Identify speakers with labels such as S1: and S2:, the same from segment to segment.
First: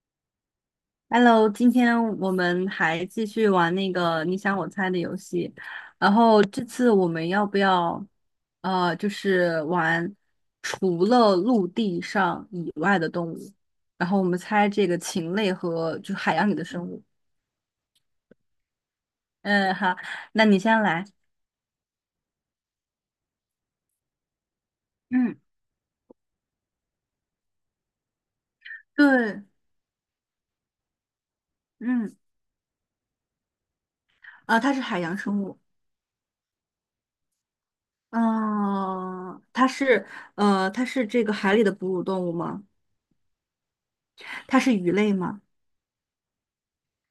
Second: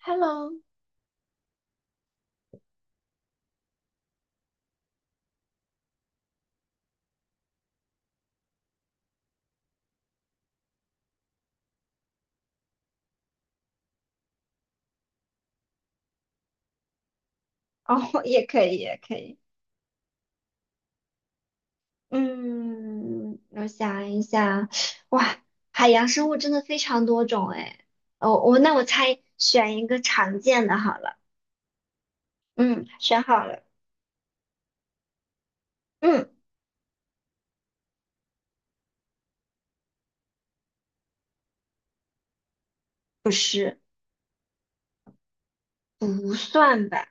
S1: Hello。
S2: Hello，今天我们还继续玩那个你想我猜的游戏，然后这次我们要不要，就是玩除了陆地上以外的动物，然后我们猜这个禽类和就海洋里的生物。
S1: 哦，也可以，也可以。
S2: 嗯，好，那你先来。
S1: 嗯，我想一下，
S2: 嗯，
S1: 哇，海洋生物真的非常多种哎。哦，我那我猜
S2: 对，
S1: 选一个常见的好了。
S2: 嗯，
S1: 嗯，选好了。
S2: 啊、它是海洋生物。
S1: 嗯，
S2: 嗯、它是，它是这个海里的哺乳动物吗？
S1: 不是，
S2: 它是鱼类吗？
S1: 不算吧，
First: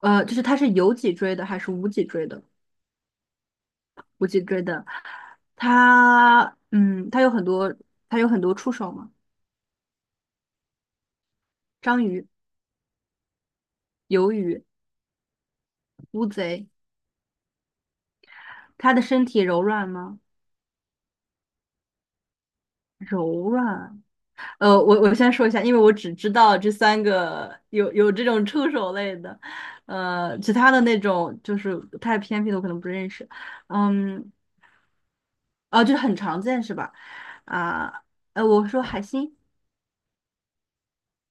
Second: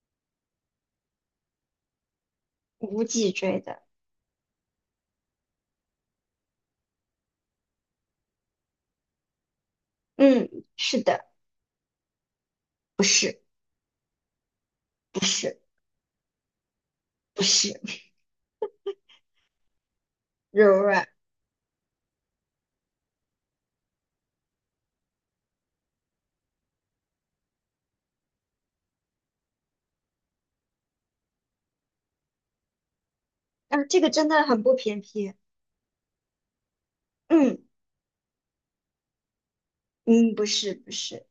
S2: 就是它是有脊椎的还是无脊椎的？
S1: 无脊椎的。
S2: 我记追的，它有很多，它有很多触手嘛，
S1: 嗯，是的，
S2: 章鱼、
S1: 不是，
S2: 鱿鱼、
S1: 不是，
S2: 乌贼，
S1: 不是，
S2: 它的身体柔软吗？
S1: 柔软。
S2: 柔软。我先说一下，因为我只知道这三个有这种触手类的，呃，其他的那种就是太偏僻的我可能不认识。
S1: 啊，这个真
S2: 嗯，
S1: 的很不偏僻。
S2: 啊，就是很常见是吧？
S1: 嗯
S2: 啊，我说海星
S1: 嗯，不是，不是，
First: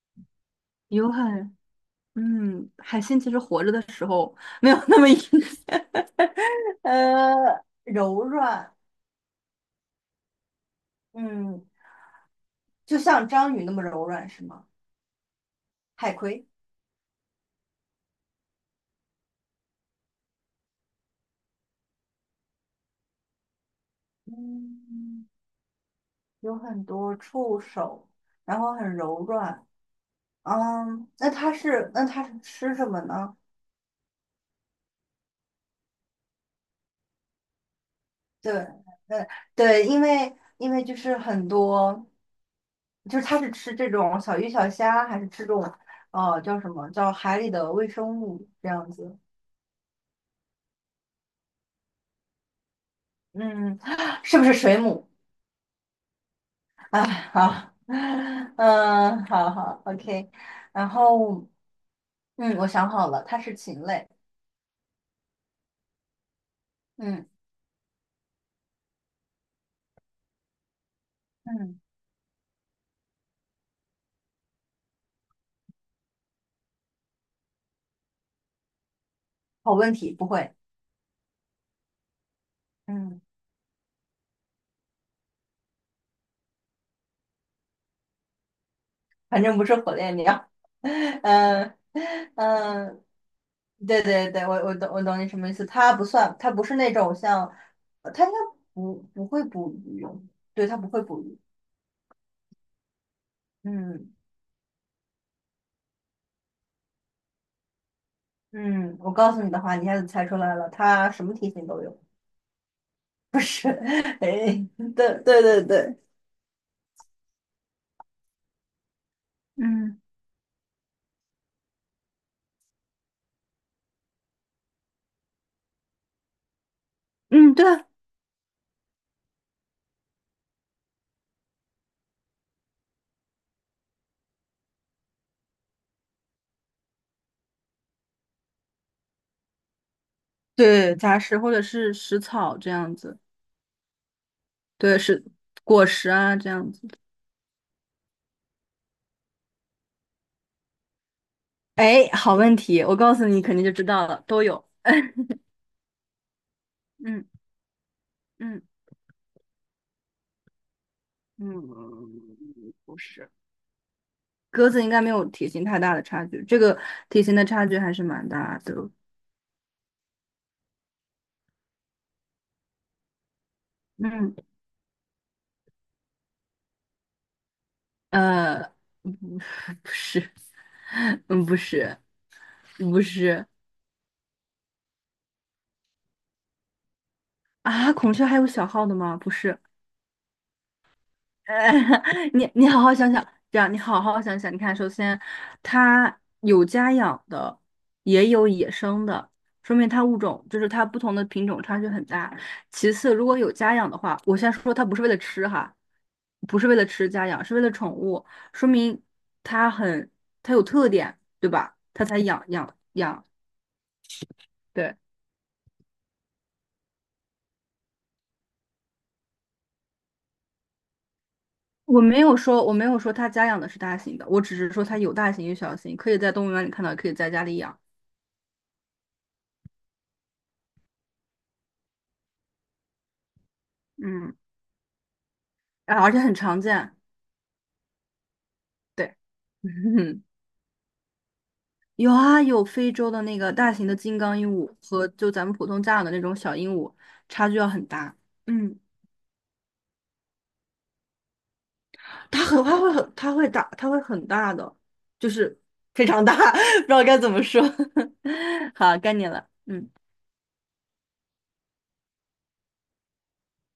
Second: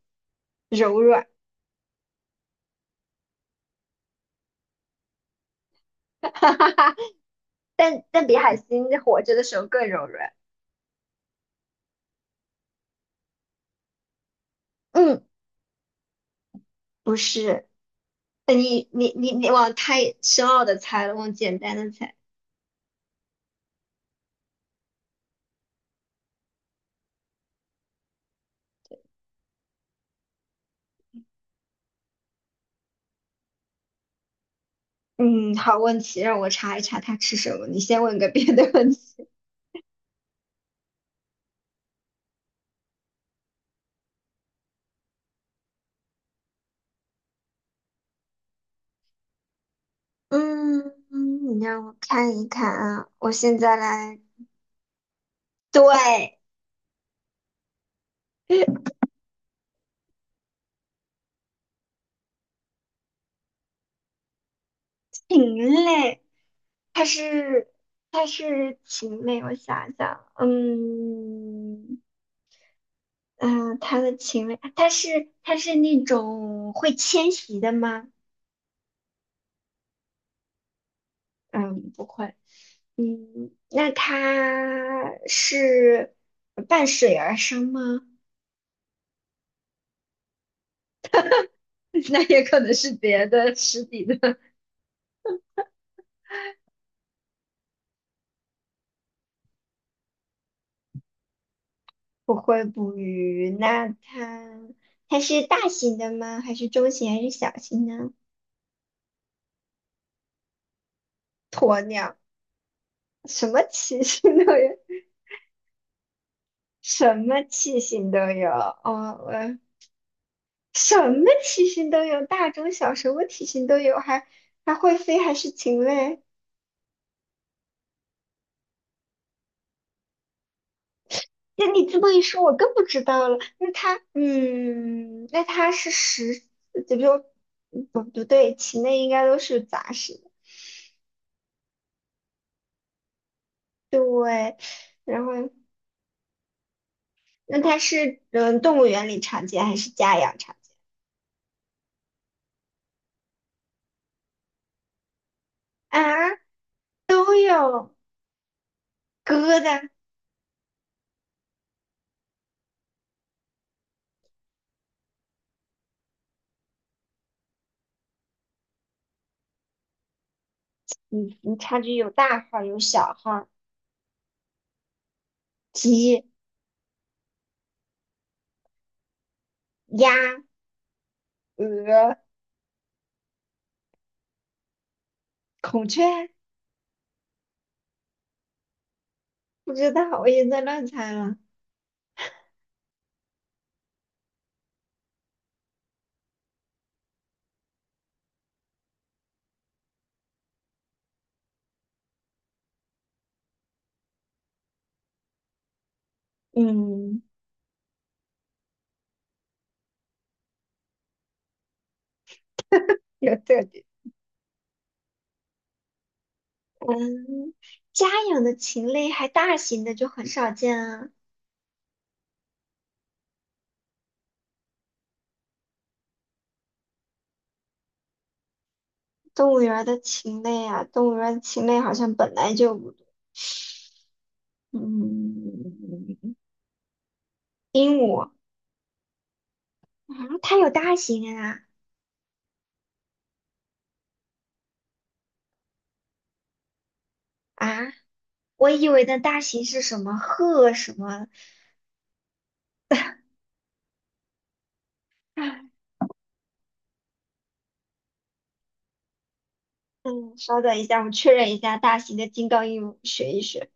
S1: 柔
S2: 有
S1: 软，
S2: 很嗯，海星其实活着的。没有那么硬，
S1: 哈哈 哈。但
S2: 柔
S1: 但比海
S2: 软，
S1: 星活着的时候更柔软。
S2: 嗯，就像章鱼那么柔软是吗？
S1: 嗯。
S2: 海葵，
S1: 不是，你往太深奥的猜了，往简单的猜。
S2: 嗯，有很多触手，然后很柔软，嗯，那它是吃什么呢？
S1: 嗯，好问题，让我查一查他吃什么。你先问个别
S2: 对，
S1: 的问题。
S2: 呃，对，因为就是很多，就是它是吃这种小鱼小虾，还是吃这种叫什么叫海里的微生物这样子？
S1: 嗯，嗯你让我看一看啊，我现在
S2: 嗯，
S1: 来。
S2: 是不是水母？
S1: 对，
S2: 啊，好，嗯，好好，OK。然后，嗯，我想好了，它是禽类。
S1: 禽类，它
S2: 嗯
S1: 是它是禽类，我想想，
S2: 嗯，
S1: 嗯嗯、它的禽类，它是那种会迁徙的吗？
S2: 好问题，不会。
S1: 嗯，不会。
S2: 嗯，
S1: 嗯，那它是伴水而生吗？
S2: 反正不是火烈鸟。嗯
S1: 那也可能是
S2: 嗯，
S1: 别的实
S2: 对
S1: 体
S2: 对
S1: 的，
S2: 对，我懂你什么意思。它不算，它不是那种像，它应该不会捕鱼。对，它不会捕鱼。
S1: 不会捕鱼。那
S2: 嗯
S1: 它它是大型的吗？还是中型？还是小型呢？
S2: 嗯，我告诉你的话，你一下子猜出来了，它什么体型都
S1: 鸵
S2: 有。
S1: 鸟，
S2: 不
S1: 什么
S2: 是，
S1: 体
S2: 哎，
S1: 型都有，
S2: 对对对对。
S1: 什么体型都有。哦，我
S2: 嗯
S1: 什么体型都有，大中小，什么体型都有，还会飞，还是禽类。
S2: 嗯，对啊
S1: 那你这么一说，我更不知道了。那它，嗯，那它是食，就比如，不不对，禽类应该都是杂食的，
S2: 对，杂食或者是食草这样子，
S1: 对。
S2: 对，是
S1: 然后，
S2: 果实啊这样子。
S1: 那它是嗯动物园里常见还是家养常见？
S2: 哎，好问题，我告诉你，肯定就知道了，都有。
S1: 啊，
S2: 嗯
S1: 都有
S2: 嗯
S1: 鸽子，
S2: 嗯，不是，鸽子应该没有体型太大的差距，这个体型的差距还是蛮大的哦。
S1: 嗯，你差距有大号儿有小号儿
S2: 嗯
S1: 鸡、
S2: 呃，不 不
S1: 鸭、
S2: 是，嗯不是
S1: 鹅、
S2: 不是
S1: 孔雀，
S2: 啊，孔雀还有小号的吗？不是。
S1: 不知道，我也在乱猜了。
S2: 呃，你你好好想想，这样你好好想想。你看，首先，它有家养的，也有野生的，说明它物种就是它不同的品种差距很大。其次，如果有家养的话，我先说它不是为了吃哈，不是为了吃
S1: 嗯，
S2: 家养，是为了宠物，说明它它有特点，对吧？它才养养养。
S1: 有这
S2: 对，
S1: 嗯，家养的禽类还大型的就很少见啊。
S2: 我没有说它家养的是大型的，我只是说它有大型有小型，可以在动物园里看到，也可以在家里养。
S1: 动物园儿的禽类啊，动物园儿的禽类好像本来就不多
S2: 嗯。
S1: 嗯，
S2: 啊，而且很常见。
S1: 鹦鹉啊，
S2: 对，
S1: 它有大型啊
S2: 有啊，有非洲的那个大型的金刚鹦鹉和就咱们普通家养的那种小鹦鹉，差距要很
S1: 啊！
S2: 大。
S1: 我
S2: 嗯，
S1: 以为的大型是什么鹤什么啊？
S2: 它 很它会很它会大，它会很大的，就是非常大，不知道该怎么说。好，该你了。嗯
S1: 嗯，稍等一下，我确认一下大型的金刚鹦鹉，学一学。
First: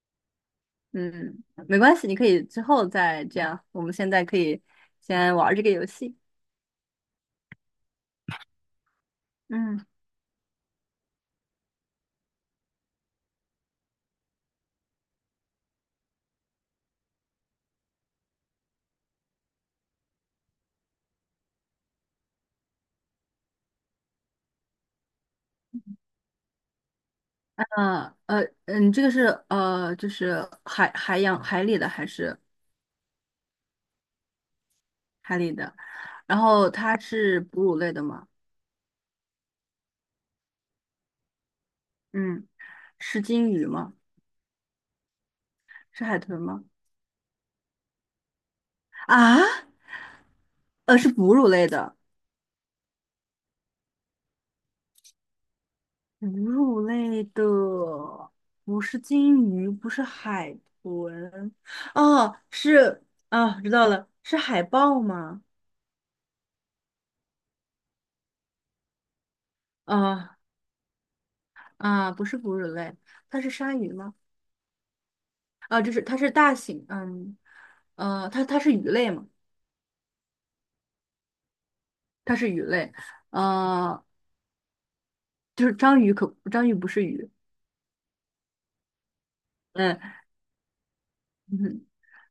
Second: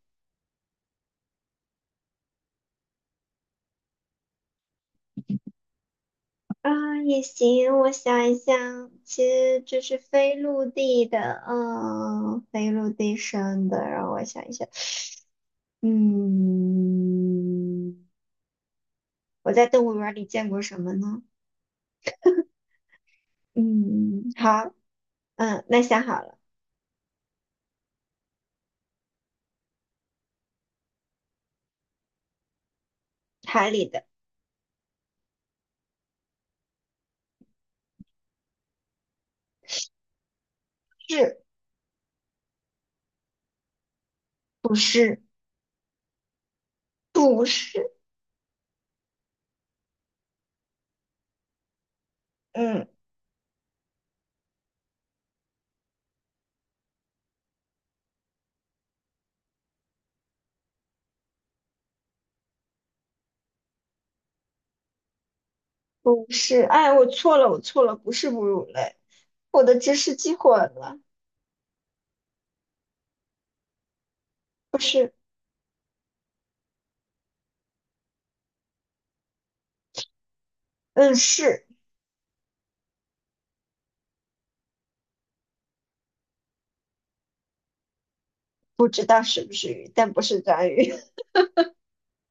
S2: 嗯，没关系，你可以之后再这样。我们现在可以先玩儿这个游戏。
S1: 啊，也行，我想一想，其实这
S2: 嗯，
S1: 是非陆地的，嗯，非陆地生的，让我想一想。嗯，我在动物园儿里见过什么呢？嗯，好，嗯，那想好了，
S2: 这个是就是海里的还是？
S1: 海里的
S2: 海里的。然后它是哺乳类的吗？
S1: 是
S2: 嗯，是鲸鱼吗？
S1: 不是
S2: 是海豚吗？
S1: 不是？
S2: 啊，是哺乳类的，
S1: 嗯，
S2: 哺乳类的，不是鲸鱼，不是海豚，哦，是啊，知道了，是海豹吗？
S1: 不是。哎，我错了，我错了，不是哺乳类，我的知识记
S2: 啊
S1: 混了，
S2: 啊，不是哺乳类，它是鲨鱼吗？
S1: 不是，
S2: 啊，就是它是大型，嗯，它是鱼类吗？
S1: 嗯，是，
S2: 它是鱼类，呃，就是章鱼不是鱼，
S1: 不知道是不是鱼，但
S2: 嗯。
S1: 不是章鱼，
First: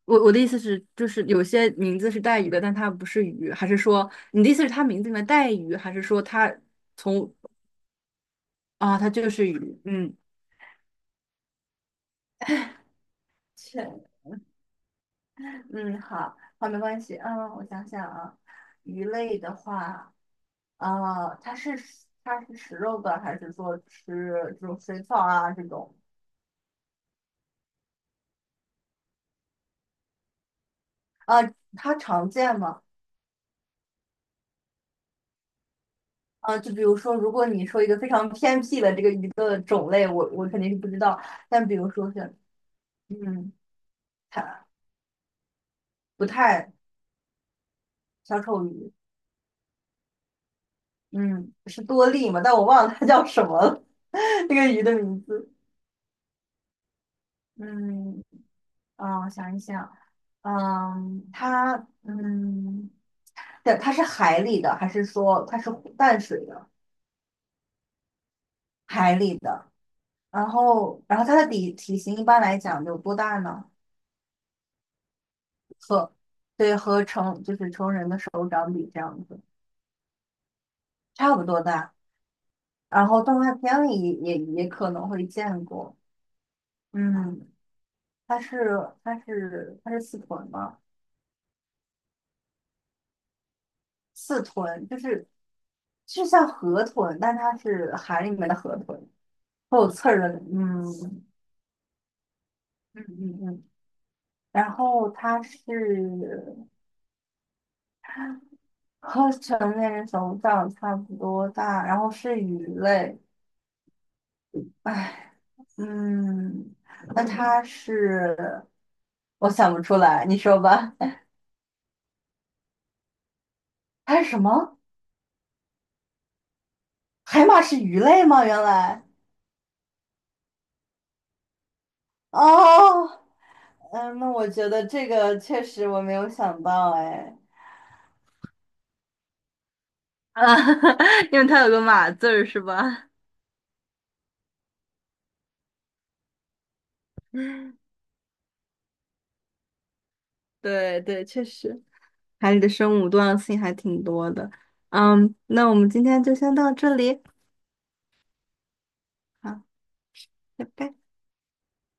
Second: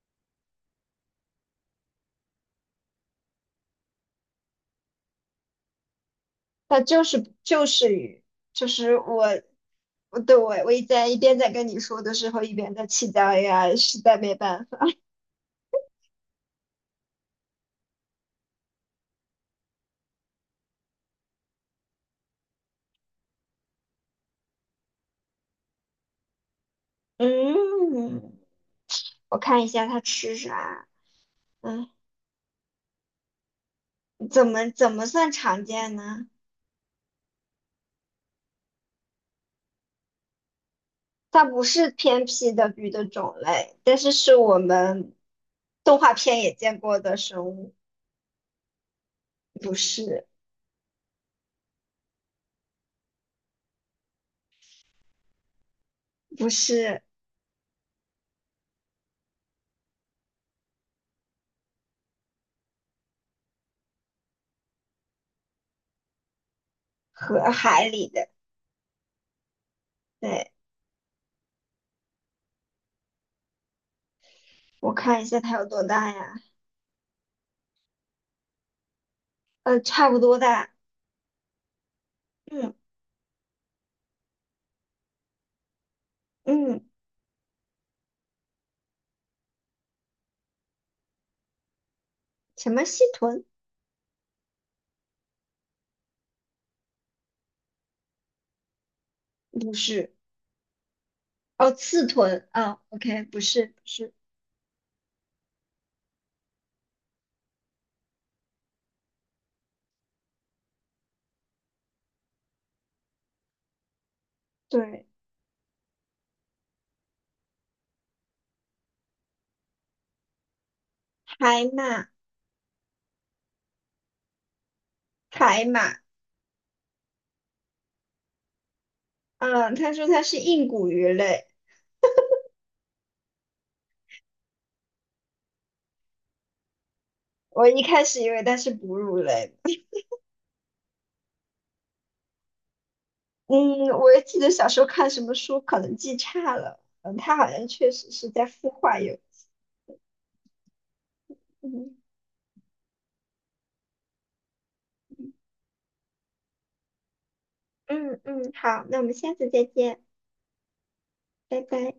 S2: 我的意思是，就是有些名字是带鱼的，但它不是鱼，还是说你的意思是它名字里面带鱼，还是说
S1: 它
S2: 从
S1: 就是鱼，就是
S2: 啊，它
S1: 我。
S2: 就是鱼？嗯，
S1: 我对我我一在一边在跟你说的时候，一边在气到呀，实
S2: 是，
S1: 在没办法。
S2: 嗯，好，好，没关系，嗯，我想想啊，鱼类的话，啊，它是食肉的，还是说吃这种水草啊这种？
S1: 嗯，我看一下它吃啥。
S2: 啊，
S1: 嗯，
S2: 它常见吗？
S1: 怎么算常见呢？
S2: 啊，就比如说，如果你说一个非常偏僻的这个鱼的种类，我肯定是不知道，
S1: 它不
S2: 但比如
S1: 是
S2: 说
S1: 偏
S2: 是，
S1: 僻的鱼的种
S2: 嗯。
S1: 类，但是是我
S2: 它。
S1: 们动画
S2: 不
S1: 片也
S2: 太
S1: 见过的生物，
S2: 小丑鱼，
S1: 不是
S2: 嗯，是多利嘛，但我忘了它叫什么了，那个鱼的名字，
S1: 不是
S2: 嗯，啊，我想一想，嗯，它，嗯，对，它是海里的，还是说它是湖淡水的？
S1: 河海里的。
S2: 海里的，
S1: 对，
S2: 然后它的体型一般来讲有多大呢？
S1: 我看一下它有多大呀？
S2: 对，和成就是成人的手掌比这样子，
S1: 呃，差不多大。
S2: 差不多大。
S1: 嗯
S2: 然后动画片里也也可能会见过，
S1: 嗯，
S2: 嗯。它是它是它是四臀吗？
S1: 什么蜥豚？
S2: 四臀就是就像河豚，但它是海里面的河豚，
S1: 不
S2: 会有刺
S1: 是，
S2: 儿的，嗯
S1: 哦，刺豚。啊 o
S2: 嗯
S1: k
S2: 嗯
S1: 不
S2: 嗯。
S1: 是不是。
S2: 然后它是和成年人手掌差不多大，然后是鱼类，
S1: 对，
S2: 唉，嗯，那它是我想不出来，你说吧，
S1: 海马
S2: 它是什么？
S1: 海马。
S2: 海马是鱼类吗？原来。
S1: 嗯，他说它是硬骨鱼类。
S2: 哦，嗯，那我觉得这个确实我没有想到，哎，
S1: 我一开始以为它是哺乳类，
S2: 啊，因为它有个马字儿是吧？
S1: 嗯，我也记得小时候看什么书，可能记差了，嗯，它好像确实是在孵化有机
S2: 对对，确实，
S1: 嗯
S2: 海里的生物多样性还挺多的。嗯，那我们今天就先到这里，
S1: 嗯嗯，好，那我们下次
S2: 好，
S1: 再见，
S2: 拜拜。
S1: 拜拜。